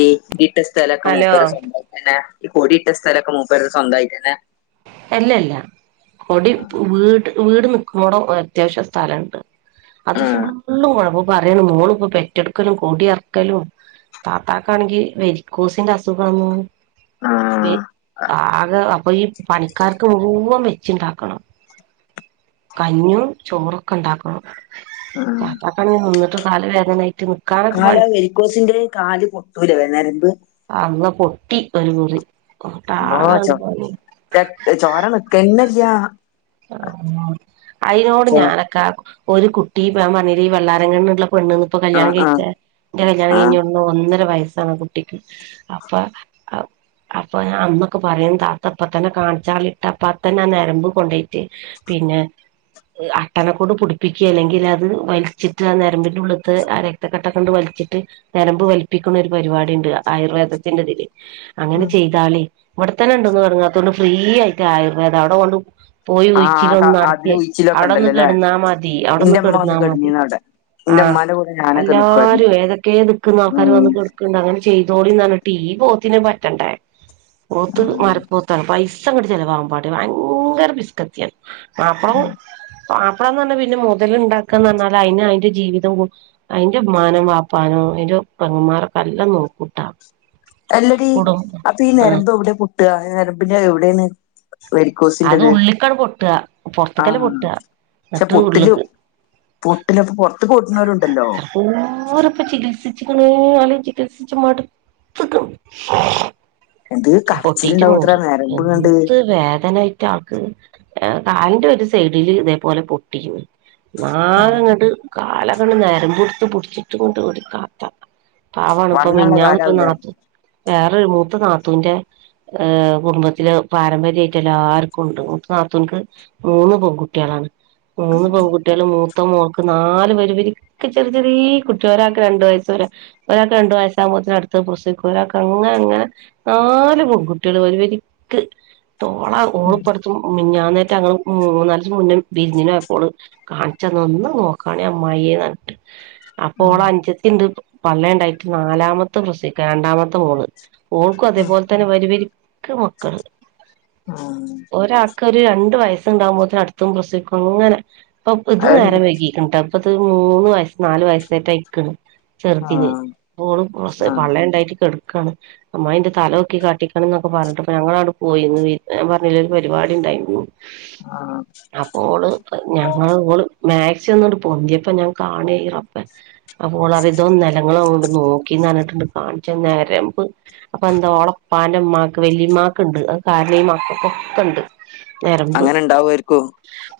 E ഇിട്ട സ്ഥലൊക്കെ hello മുൂപ്പരെ സ്ഥലം തന്നെ ഈ കോടിയിട്ട സ്ഥലൊക്കെ മൂപ്പര്ത് സ്വന്തായിട്ടന്നെ അല്ലല്ല കൊടി വീട് വീട് നിക്കുണോടെ അത്യാവശ്യം സ്ഥലംണ്ട് അത് ആഹ് ഫുള്ളും കൊഴപ്പം പറയണ് മോളും ഇപ്പോ പെറ്റെടുക്കലും കൂടി എറക്കലും താത്താക്കാണെങ്കി വെരിക്കോസിന്റെ അസുഖാന്ന് ആഹ് ആകെ അപ്പൊ ഈ പണിക്കാർക്ക് മുഴുവൻ വെച്ചുണ്ടാക്കണം കഞ്ഞും ചോറൊക്കെ ഉണ്ടാക്കണം ആഹ് താത്താക്കാണ് നിന്നിട്ട് കാല് വേദാനായിട്ട് കാല് വെരിക്കോസിന്റെ കാല് പൊട്ടൂലെ ഞരമ്പ് ട്ടീ ഒരു മുറി അള്ളാ ങ്ങട്ടാകെങ്ങട്ട് ചോ പണിയായി ചോര നിക്കന്നല്ല്യ ആ അയിനോട് ചോ ഞാനൊക്കെ ഒരു കുട്ടി ഞാൻ പറഞ്ഞില്ലെ ഈ വള്ളാരകണ്ണ്ള്ള പെണ്ണ് ഇപ്പോ ആഹ് കല്യാണം ആഹ് കഴിച്ച എന്റെ കല്യാണം ആഹ് കഴിഞ്ഞ അന്ന് ഒന്നര വയസ് സാണ് കുട്ടിക്ക് അപ്പൊ അപ്പൊ അന്നൊക്കെ പറയാൻ താത്തപ്പ തന്നെ കാണിച്ചാളി ഇട്ട പ്പാത്തന്നെ നരമ്പ് പൊട്ടി പിന്നെ അട്ടണക്കോണ്ട് പിടിപ്പിക്കുക അല്ലെങ്കിൽ അത് വലിച്ചിട്ടു നരമ്പിന്റെ ഉള്ളത്ത് ആ രക്തക്കെട്ടെക്കണ്ട് വലിച്ച് ച്ചിട്ട് നരമ്പ് വലിപ്പിക്കുന്ന ഒരു പരിപാടി ഉണ്ട് ആയുർവേദത്തിന്റെതില് അങ്ങനെ ചെയ്താലേ ഇവിടെത്തന്നെ ഉണ്ടന്ന് പററങ്ങാത്തൊണ്ട് ഫ്രീ ആയിട്ട് ആയുർവേദം അവിടെ കൊണ്ട് പോയി ഒഴിച്ചിട്ട ഒന്ന് ആഹ് അതില് നടത്തിയ ഉഴിച്ചിലൊക്കെ അവിട ഒന്ന് ഉണ്ടല്ലോല്ലേ കെടന്നാ മതി അവിടന്ന് എന്റെ അമ്മ വന്ന് കെടന്നാ മതി കെടന്നീന്ന് അവിടെ എന്റെ ആഹ് ഉമ്മാന്റെ കൂടെ ഞാനൊക്കെ നിക്കുവായിരുന്നു എല്ലാരും ഏതൊക്കെ ദിക്കുന്ന ആൾക്കാര് ഉം വന്ന് കൊടുക്കണ്ട് അങ്ങനെ ചെയ്തോളീന്നറിഞ്ഞിട്ട് പോത്തിന് പറ്റണ്ടേ പോത്ത് മരപ്പോത്താണ് പൈസ സ ങ്ങട്ട് ചെലവാകും പറിം ഭയങ്കര പിസ്കത്ത്യാ മാപ്പള പറഞ്ഞാൽ പിന്നെ മുതല് ഉണ്ടാക്കുകന്ന് പറഞ്ഞാൽ അതിന് അതിന്റെ ജീവിതം അതിന്റെ മ്മാനിം വപ്പാനോ പങ്ങന്മാർൊക്കെല്ലാം നോക്കൂട്ടാ അല്ലടി കുടും അപ്പൊ ഈ ആഹ് നരമ്പ് എവിടെ പൊട്ടുക നരമ്പിന്റെ എവിടൊണ് അത് വരിക്കോസിൻ്റത് ഉള്ളിക്കാണ് പൊട്ടുക പൊറത്തേക്കല്ല ആഹ് പൊട്ടുക പക്ഷെ എന്നിട്ട് പുട്ടിലും ഉള്ളിക്ക് പൊട്ടിനെപ്പൊ പൊട്ട് ഒരുപാടൊക്കെ ചികിത്സി ക്ക് ണോ ചികിത്സിച്ച് മട്ത്ത്ക്ക്ണ് എന്ത് പൊട്ടിട്ട് കടച്ചിലുണ്ടാവൂത്ര മുറി നരമ്പ് കണ്ട് എന്ത് വേദനായിട്ട് ആൾക്ക് കാലിന്റെ ഒരു സൈഡില് ഇതേപോലെ പൊട്ടിക്കന്ന് നാഗങ്ങട് കാല അവി നേരമ്പ്ട്ത്ത് പിടിച്ചിട്ടും ങ്ങട്ട് ഒരു കഥ പവാാണ് ഇപ്പ വണ്ണള്ള മിഞ്ഞാന്ന് ഇപ്പ കാലാവൂലേ നാത്തു വേറെ ഒരു മൂത്ത നാത്തുന്റെ ഏ കുടുംബത്തില് പാരമ്പര്യമായിട്ട് എല്ലാർക്കുംണ്ട് മൂത്ത നാത്തൂക്ക് മൂന്ന് പെൺകുട്ടികളാണ് മൂന്ന് പെൺകുട്ടിയാലും മൂ ത്തമോൾക്ക് നാല് വരി വരിക്ക് ചെറിയ ചെറിയ കുട്ടി ഒരാൾക്ക് രണ്ട് വയസ്സ് ഒരാൾക്ക് രണ്ടു വയസ്സാകുമ്പ ടുത്തത് പ്രസവിക്കും ഒരാക്ക് അങ്ങനെ അങ്ങനെ നാല് പെൺകുട്ടികള് വരി വരിക്ക് ഓള് ഓള്പ്പടുത്തു മിഞ്ഞാന്ന് റ്റങ്ങള് മുന്നും വിരിഞ്ഞിനോപ്പോള് കാണിച്ചന്ന ഒന്ന് നോക്കാണെ അമായിയെ നിട്ട് അപ്പൊ ഓള ഉം അഞ്ചത്തിുണ്ട് പള്ള ഉണ്ടായിട്ട് നാലാമത്തെ പ്രസവിക്കാൻ രണ്ടാമത്തെ മോള് ഓൾക്കും അതേപോലെ തന്നെ വരുവരിക്ക മക്കൾ ആഹ കരു രണ്ട് വയസ്സുണ്ടാവുമ്പോത്തന് അടുത്തും പ്രസവിക്കും അങ്ങനെ അപ്പൊ ഇത് അത്ണ്ട് നേരം വൈകീക്ണ്ടാടാ അപ്പത് മൂന്ന് വയസ്സ് നാല് വയസായിട്ട് അയിക്കണ് ചെറുതിന് ആഹ് പോള് ആഹ് പള്ളേല്ണ്ടായിട്ട് ഉണ്ടായിട്ട് കെടക്കയാണ് അമായി ഇന്റെ തലൊക്കെ കാട്ടിക്കണം എന്നൊക്കെ പറഞ്ഞിട്ട് അപ്പ ഞങ്ങളാണ് പോയിന്ന് ഞാൻ പറഞ്ഞില്ല ഒരു പരിപാടി ഉണ്ടായിരുന്നു ആഹ് അപ്പോള് ഞങ്ങ ഓള് മാ കച്ചന്നുകണ്ട് പൊന്തിയപ്പ ഞാൻ കാണെയി റബ്ബേ അപ്പോളതിതോന്നുഅല്ല ങ്ങള് ങ്ങട്ട് നോക്കിന്ന്ഞ്ഞിട്ടുണ്ട് കാണിച്ച നരംബ്ബ്‌. അപ്പൊ എന്താ ഓളപ്പാന്റമ്മാക്ക് വല്ലിമ്മാക്ക്ണ്ട് അ കാരണീമാക്കക്ക ഒക്കെ ഉണ്ട്. അങ്ങനെ ഇണ്ടാവുരിക്കോ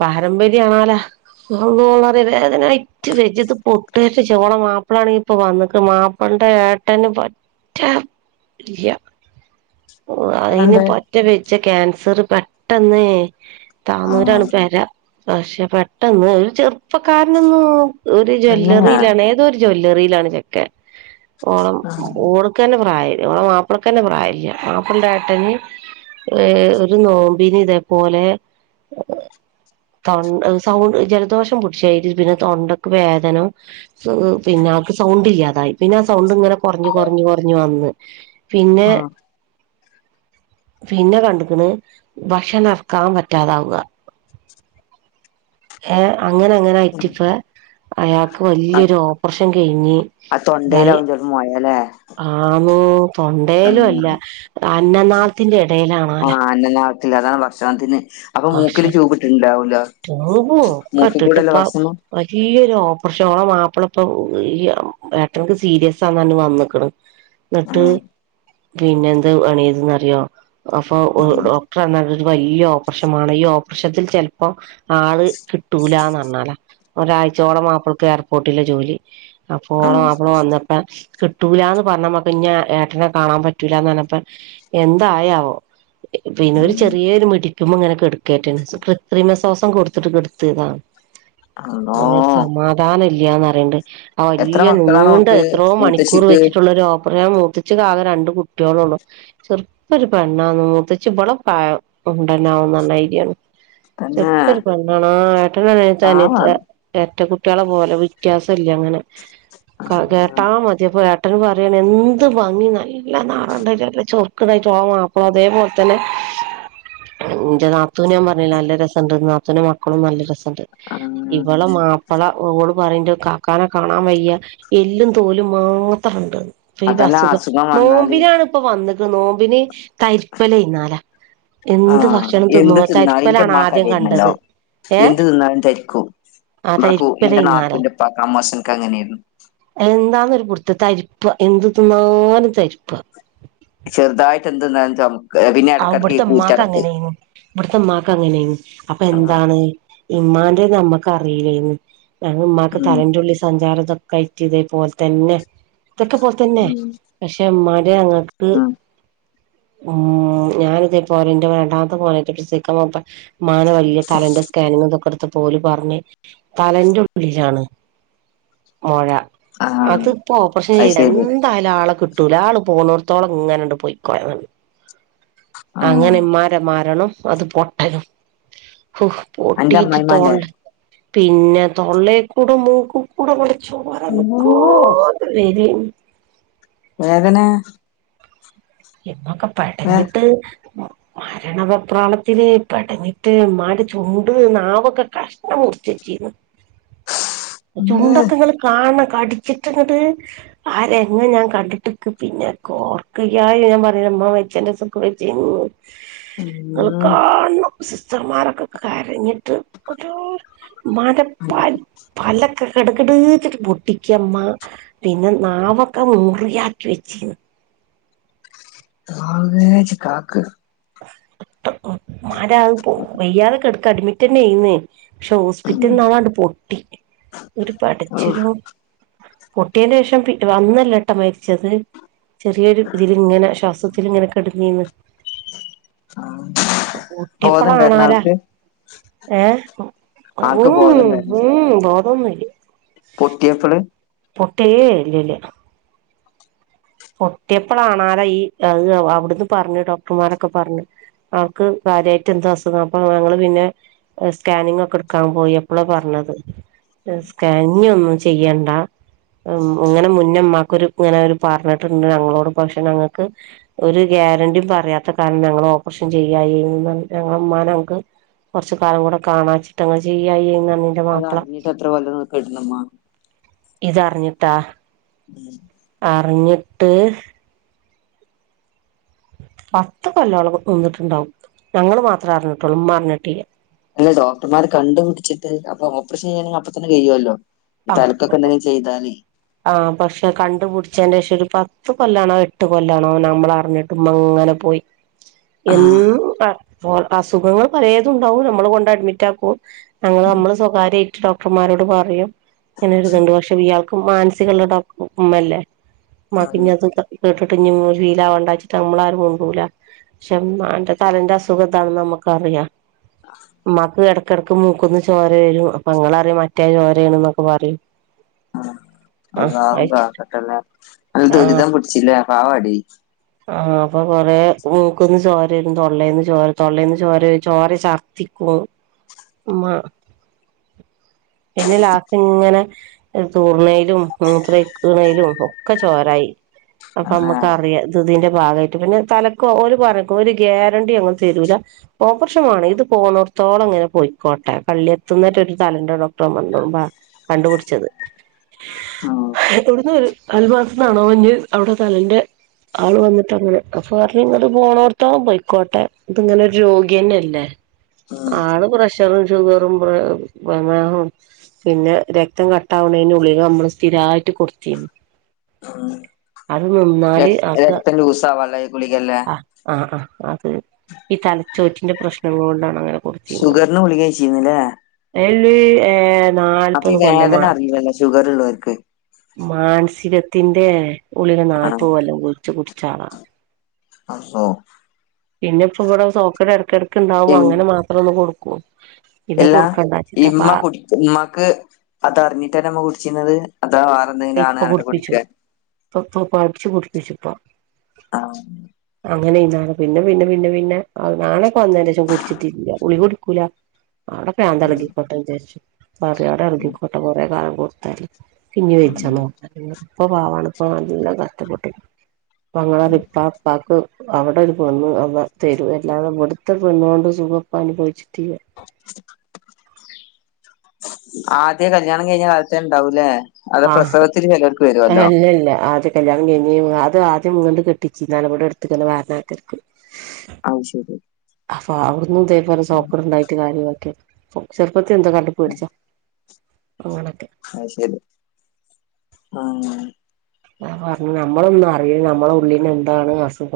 പാരമ്പര്യംമാണല്ല ഓളര്യ അതിനട്ട് വെജത് പൊട്ടായിട്ട് ചോള മാപ്പിള ആണ ഇപ്പൊ വന്നി മാപ്പിള [unintelligible] ഏട്ടന് പറ്റ ഇല്ല അതിന് അതെന്തേ പറ്റ വെജ്ജ ക്യാൻസർ പെട്ടെന്ന് താന്നൂരാണ് ആഹ് പെര പക്ഷെ പെട്ടെന്ന് ഒരു ചെറുപ്പക്കാരനൊന്നു ഒരു പിന്നെ ആഹ് ജ്വല്ലറിയിലാണ് ഏത ഒരു ജ്വല്ലറിയിലാണ് ചെക്ക ഓള ഓള്ക്കന്നെ പ്രായില്ല ഓള മാപ്പിളക്കന്നെ പ്രായമില്ല മാപ്പിളന്റെ എട്ട ന് ഏ ഒരു നോമ്പിന ഇതേപോലെ തൊ സൗണ്ട് ജലദോഷം പിടിച്ചായി പിന്നെ തൊണ്ടക്ക് വേദന പിന്ന ഞങ്ങൾക്ക് സൗണ്ട് ഇല്ലാതായി പിന്നെ ആ സൗണ്ട് ഇങ്ങനെ കുറു കുറഞ്ഞഞ് കുറഞ് വന്ന് പിന്നെ പിന്നെ കണ്ടക്കണ് ഭക്ഷണം ഇറക്കാൻ പറ്റാതാവുക ഏഹ അങ്ങനെ അങ്ങനെ ആയിറ്റി ഇപ്പ അയാൾക്ക് വല്യൊരു ഓപ്പറേഷൻ കഴിഞ്ഞി ആ തൊണ്ടയിലാവും പ്പോ മോയാല് ആഹ ഉ തൊണ്ടേലും ഉം അല്ല അന്നനാളത്തിറെ ഇടയിലാണല്ലെ പില്ലാരാണ് ബക്ഷാണത്തി ന് ഭക്ഷണം ടൂബും ഒക്കെ മൂക്കിക്കൂടെല്ലേ ഇട്ടിട്ട്പ്പ ഭക്ഷണം വലിയൊരു പക്ഷെ ഓള മാപ്പള പ്പൊ ഈ ഏട്ടനിക്ക് സീരിസാ ആ ന്ന് വന്ന് ക്ക് ണ് ന്നിട്ട് ആഹ് പിന്നെ എന്ത് അണീന്ന റി യോ അപ്പൊ ആഹ് ഡോക്ടർഞാ ഒരു വല്യ ഓപ്പറേഷൻ വാണം ഈ ഓപ്പറേഷത്തിൽ ചെൽപ്പോ ആള് കിട്ടൂലാന്ന ർന്നലാ ഒരാഴ്ചോളം മാപ്പൾക്ക് എയർപോർട്ടില ജോലി അപ്പോള മാപ്ല വന്നപ്പ കിട്ടൂലാ ന്ന് പർഞാ മക്ക് ഞാ ഏട്ടനെ കാണാൻ പറ്റൂ ലാ ന്ന് ർ ഞ്ഞപ്പൊ എന്തായാവോ പിന്നെ രു ആഹ് ചെറിയൊരു മിടി ഇങ്ങനെ കെടുക്കാറ്റാ ന് കൃത്രിമസാസം കൊടുത്തിട്ട്കടുത്തെ താ ഓ നൊരു അള്ളോ സമാധാനം ഇല്ല്യാന്ന് അറീ ണ്ട് ആ എത്ര വല്യ മക്കളാണ് നൂണ്ട്‌ ഓൾക്ക് എത്രോ മണിക്കൂർ മൂത്തശ്ശിക്ക് വെച്ചിട്ടുള്ളരു ഓപ്പറൻ മൂത്ത ച്ചി കാകേ രണ്ടു കുട്ട്യേ ളള്ളൂ ചെ ർപൊരു പെണ്ണാ ന്നൂ മൂത്തച്ചി ഇബളെ പ്രായം [unintelligible] തന്നെ ചർപ്പ രു പെണ്ണണോ ആ ഏട്ടന അനിയത്തി പാവാണ് എർട്ട കുട്ടികളെ പോലെ വ്യത്യാസം ഇല്ല അങ്ങനെ ക്ക കേട്ടാ മതിപ്പോ ഏ ട്ടന് പറയാണ് എന്ത് ഭംഗി നല്ല നറ ണ്ടയ്ട്ട് നല്ല ചെറുക്കുണ്ടായിട്ട് ഓളെ മാപ്പ് ള അതേപോലെ തന്നെ എന്റെ നാത്തൂന് ഞാൻ പറഞ്ഞില്ലെ നല്ല രസം ണ്ട് നാത്തൂനും മക്കളും നല്ല രസ ണ്ട് ആ ഇവളെ മാപ്പ് ള ഓള് പറീ ണ്ട് കാക്കാനെ കാണാൻ വയ്യ എല്ലും തോലും മാത്രണ്ട് ഇപ്പൊ ഈ അതല്ല അസുഖം വന്നാല് നോമ്പിനാ ണ് പ്പൊ വന്നത് നോമ്പിന് ക രിപ്പലൈ ന്നാല ആ എന്തു തിന്നാലു എന്റെ മ്മാ ക് ആദ്യം അതെന്നല്ലോ കണ്ടത് ഏ എന്തു തിന്നാലും തരിക്കും ആ [unintelligible] എന്റെ തരിപ്പലയ്ന്നാല നാത്തൂന്റെ പ്പാക് അമ്മുസൻ ക്ക് അങ്ങനെന്നു എന്താന്നൊരു പുടു ത്ത തരിപ്പാ എന്ത് തിന്നാലും തരിപ്പാ ചെറുതായിട്ട് എന്ത്‌ന്നാലും താവു ആ ഇവിടുത്തെ മ്മാക്ക് അങ്ങനെന്നു ഇവിടുത്തെ മ്മാക് അങ്ങനെന്നു അപ്പൊ ആഹ് എന്താണ് ഇമ്മാന്റെ ന മ്മക് അറിയില്ലേന്നു [unintelligible] മ്മാക് ഉം തല ന്റുള്ളി സഞ്ചാര തൊക്കെ ആയ്ട്ട് ഇതേ പ്പോ ൽ തന്നെ ഇതൊക്കെ പോൽ ത്തന്നെ ഉം പക്ഷെ ഉമ്മാട് ഞങ്ങക്ക് ഉം ഉമ് ഞാന് ഇതേപോലെ ഇന്റെ വേണ്ടാത്ത [unintelligible] മുമ്പേ ഉമ്മാനെ വല്യ തലന്റെ സ്കാനിങ്ങും തൊക്കെ എടുത്തു അപ്പോല് പറഞ്ഞ് തലന്റെ ഉള്ളിലാണ് മൊഴ ആഹ് അതിപ്പോ ഓപ്പറേഷൻ അത് ചെയ്യ ശരി എന്തായാലും ആളെ കിട്ടു ട്ടൂല ആള് പോന്നെടുത്തോളം ഇങ്ങനെണ്ട് പോയിക്കോയമതി അങ്ങനെ ആഹ് ഇമ്മാന്റെ മരണം അത് പൊട്ടലും ഹൊ പൊട്ടീ അന്റെ ട്ട് അമ്മായിമ്മാന്റെ തൊള്ള പിന്നെ തൊള്ളേക്കൂടെ മൂക്കു കൂടെങ്ട് ചോര അള്ളോ നിക്കാണ്ട് വരെന്നു വേദനെ എന്നൊക്കെ പെടഞ്ഞിട്ട് മരണവെപ്രാളത്തില് പെടഞ്ഞിട്ട് ഉമ്മാന്റെ ചുണ്ട് നാവൊക്കെ കഷ്ണം മുറിച്ച് ജീവ് ചുണ്ടക്കെ ഉം ങ്ങള് കാണ കടിച്ചിട്ടു ങ്‌ട് ആ രഗം ഞാൻ കണ്ടിട്ട് ക്ക് പിന്നെ ക്ക് ഒറക്കം ല്ലായ് ഞാൻ പറീ ഉമ്മ മരിച്ചീ ന്റെസം ഇക് വജ്ജെന്നു ങ്ങൾ കാണണം സിസ്റ്റർമാരൊക്കെ കരഞ്ഞിട്ട് ഉമ്മാന്റെ പൽ കെടകെ ടെ ച്ചി ട്ട് പൊട്ടിക്ക മ്മ പിന്നെ നാവൊക്കെ മുറിയാക്കി വെച്ചിന്ന് [unintelligible] ഉമ്മാന്റെ വയ്യാതെ കെട്ക്ക അഡ്മിറ്റയിന്ന്‌ പക്ഷെ ഹോസ്പിറ്റൽ ന്നത ണ്ട് പൊട്ടി ഒരു ഓഹ് പെടച്ചിലോ പൊട്ടിയന്റെ ശേഷം പി വന്നല്ല ട്ടൊ മരിച്ചത് ചെറിയൊരു തില് ങ്ങനെ ശ്വാസം തില് ങ്ങനെ കെടന്നീന്ന് ആഹ ഊട്ടിയപ്പോള കാണാലാ ഏ ഉ ആൾക്ക് ബോധണ്ടായിരുന്നു ഉ ബോധോന്നുല്ല പൊട്ടിയപ്പള് ഏയ് ഇല്ല ഇല്ല പൊട്ടിയപ്പളാണാല ഈ അത് അവിടുന്ന് പറഞ്ഞ് ഡോക്ടർമാരൊക്കെ പറഞ്ഞ് അവർക്ക് കാര്യമായിട്ട് എന്ത അസുഖം അപ്പൊ ഞങ്ങള് പിന്നെ സ്കാനിങ്ങ് ഒക്കെ എടുക്കാൻ പോയി അപ്പോളാ പറഞ്ഞത് സ്കാനിങ് ഒന്നും ചെയ്യണ്ട ഇങ്ങനെ മുന്നേമാക്കൊരു ഇങ്ങനെ ഒരു പറ ണ്ട് ഞങ്ങളോട് പക്ഷെ ഞങ്ങൾക്ക് ഒരു ഗ്യാരണ്ടിയും പറയാത്ത കാരണം ഞങ്ങൾ ഓപ്പറേഷൻ ചെയ്യ ഞങ്ങലെ ഉമ്മാനെ ഞങ്ങൾക്ക് കുറച്ചു കാലം കൂടെ കാണാൻ ചിട്ട് [unintelligible] അത് അറിഞ്ഞിട്ട് എത്ര കൊല്ലം കെടന്നുമ്മ ഇതറിഞ്ഞിട്ടാ ഉം അറിഞ്ഞിട്ട് പത്ത് കൊല്ലോളം നിന്നിട്ടുണ്ടാവും ഞങ്ങള് മാത്രമേ അറിഞ്ഞിട്ടുള്ളൂ ഉമ്മ അറിഞ്ഞിട്ടില്ല അല്ല ഡോക്ടർമാർ കണ്ടു പിടിച്ചിട്ട് അപ്പൊ ഓപ്പറേഷൻ ചെയ്യണെങ്കിൽ അപ്പ തന്നെ ചെയ്യുമല്ലോ തലക്കൊക്കെ എന്തെങ്കിലും ചെയ്താല് ആഹ പക്ഷെ കണ്ടു പുടിച്ചെന്റെ ശേഷം ഒരു പത്ത് കൊല്ലാണോ എട്ട് കൊല്ലാണോ നമ്മൾ അറിഞ്ഞിട്ട് ഉമ്മ അങ്ങനെ പോയി ആഹ് എന്നും അ അസുഖങ്ങൾ പലതു ണ്ടാവും നമ്മള് കൊണ്ട് അഡ്മിറ്റക്കും ഞങ്ങൾ നമ്മള് സ്വകാര്യമായിട്ട് ഡോക്ടർമാർ- രോട് പറയും ഇങ്ങനി ഒരു ഇത് ണ്ട് ഇയാൾക്ക [unintelligible] ഉമ്മല്ലേ ഉമ്മാക് അതും കെ ട്ടിട്ട് ഫീല വണ്ടാച്ചിട്ട് നമ്മള ആാരുംമുണ്ടൂല. പക്ഷെ എന്റെ തലന്റെ അസുഖതാണ നമ്മുക്കറിയാം. മ്മക്ക് ഇടക്കിടക്ക് മൂക്കന്ന് ചോര വരും അപ്പൊ ങ്ങള് പരിം മറ്റേ ചോരയണ ന്നൊക്കെ പറയും. [unintelligible] അള്ളാഹു അയച്ചു കാക്കട്ടെ ല്ലേ നല്ല ആഹ് ദുരിതം പിടിച്ചില്ലേ പാവടി. ആഹ് അപ്പൊ കൊറെേ മൂക്കന്ന് ചോര ആപ്പം കൊറേ മൂക്കിന് ചോര വരും തൊള്ളയിൽന്ന് ചോര വരും ചോര ചർത്തിക്കും. അ മ പിന്നെ ലാസ്റ്റ് ഇങ്ങനെ തൂർണേലും മൂത്രക്കണേലും ഒക്കെ ചോരായി- അപ്പൊ അള്ളാ നമ്മുക്ക് അറിയാം ത് തിന്റെ - ഭാഗമായിട്ട് പിന്നെ തലക്കോ ഒരു പറഞ്ഞക്ക ഒരു ഗ്യാരണ്ടി അങ്ങെ തരൂല ഓപ്പർഷ ആ ഇത് പോണോർ- ഇത്രത്തോളം ങ്ങനെ പൊ യിക്കോട്ടെ കള്ളിയെത്തുന്നട്ടൊ ഒരു തലുണ്ട ഡോക്ടർ മന്തോ കണ്ടുപടിച്ചത്. ഉം ഇവിടുന്ന് ഒരു അൽമാസ നാണോ മഞ്ഞ് അവിടെ തലന്റെ - ആള് വന്നിട്ട്ങ്ങനെ അപ്പൊ പറഞ്ഞ ഇങ്ങത് പോണോടത്ത പോയിക്കോട്ടെ ഇത്ങ്ങനെ ഒരു രോഗിന്നെയല്ലേ. ഉം ആള് പ്രഷറും ഷുഗറും പേമെഹും പിന്നെ രക്തം കട്ടാവുന്നതിന് ഗുളിക നമ്മള് സ്ഥിരായിട്ട് കൊടുത്തിനു. ആഹ് അത് നിന്നാല് ആക്ക ഈ ഗുളികല്ലേ ആ ആഹ ആ അത്- ഈ തലച്ചോറ്റിന്റെ പ്രശ്നങ്ങൾ കൊണ്ടാണ് അങ്ങനെ കൊടുത്തിരുന്നത് ഷുഗറിന് ഗുളിക കഴിച്ചിരുന്നില്ലേ അല്- ഏ അപ്പൊ നാല്പത് ഈ വേദന കൊല്ലമാണ് അറിയില്ലല്ലോ ഷുഗർ ഉള്ളവർക്ക് മാനസിക - ത്തിന്റെ ഉള്ളില് നാൽപ്പോല്ലാം ഗുളിക കുടിച്ച ആളാ - അസോ- പിന്നെ ഇപ്പൊ ഇവിടെ സോക്കറ്റ് ഇടക്കി ഇടക്ക് ഇണ്ടാവു ഉം അങ്ങനെ മാത്രം ഒന്ന് കൊടുക്കു. പിന്നെ കൊടുക്കണ്ടാ ചിട്ടാ പാവം ഉമമാക്ക് അതറിഞ്ഞിട്ടന്ന അമ്മ കുടിച്ചിരുന്നത് അതാ വേറെ ന്തെങ്കിലും ആണ് പറഞ്ഞിട്ട് കുടിക്കെ തോപ്പടിച്ച് കുടിപ്പിച്ചിട്ട- ആഹ് അങ്ങനെ ഇന്നാണ് പിന്നെ പിന്നെ പിന്നെ പിന്നെ നാണൊക്കെ വന്നേര രശം കുടിച്ചിട്ടിില്ല ഗുളിക കുടിക്കൂല അവിടെ ഉം പ്രാന്താളകി കോട്ടെ വിചരിച്ചു വോവിടെ ഉം ഇറുകിക്കോട്ടെ കുറെേ കാല- ഉം [unintelligible] ഇപ്പ പാവാണ ഇപ്പ നല്ല കഷ്ടപ്പെട്ടു [unintelligible] അവിടിടൊരു പെണ്ണ് അവ തരൂ എല്ലാതും ഇവിടുത്തെ പെണ്ണോണ്ട് സുഖം ഇപ്പ അനു- തിയ- ആദ്യ കല്യാണം കഴിഞ്ഞാൽ കാലത്തെ ണ്ടാവും ലെ,. ആഹ് ഏ ഇല്ലല്ലാ ആദ്യ കല്യാണം കഴ് അത് ആദ്യമുങ്ങണ്ട് കെട്ടിച്ചിന്ന [unintelligible] ഇവിടെ എടുത്തക്ക വാരാക്കർക്ക്- അഹ് ശരി. അപ്പൊ അവിടന്നുംതേപോല ഉം സ്വകാട് ണ്ടായിട്ട് കാര്യൊക്കെ ചെറുപ്പത്തി എന്തോ കണ്ടുപേടിച്ചാ- ഓണ ആഹ് ശരി ആഹ്. അാ റഞ്ഞു ഞമ്മളൊന്നും അറിയേ ഞമ്മളെ ഉള്ളിന്ന് എന്താണ് അസു -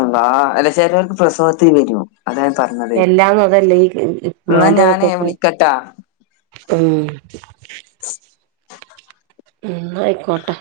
അല്ലാഹ് അല്ല ചേലോറ്ക്ക് പ്രസവത്തി വരും. അതാ ഞാൻ പറഞ്ഞത് എല്ലാംന്ന അതല്ലേ ഈ എന്നാ ഞാനേ മാൻ്റകൊക്കക്കെ- വിളിക്കട്ടാ ഉം ന്നായിക്കോട്ടെ.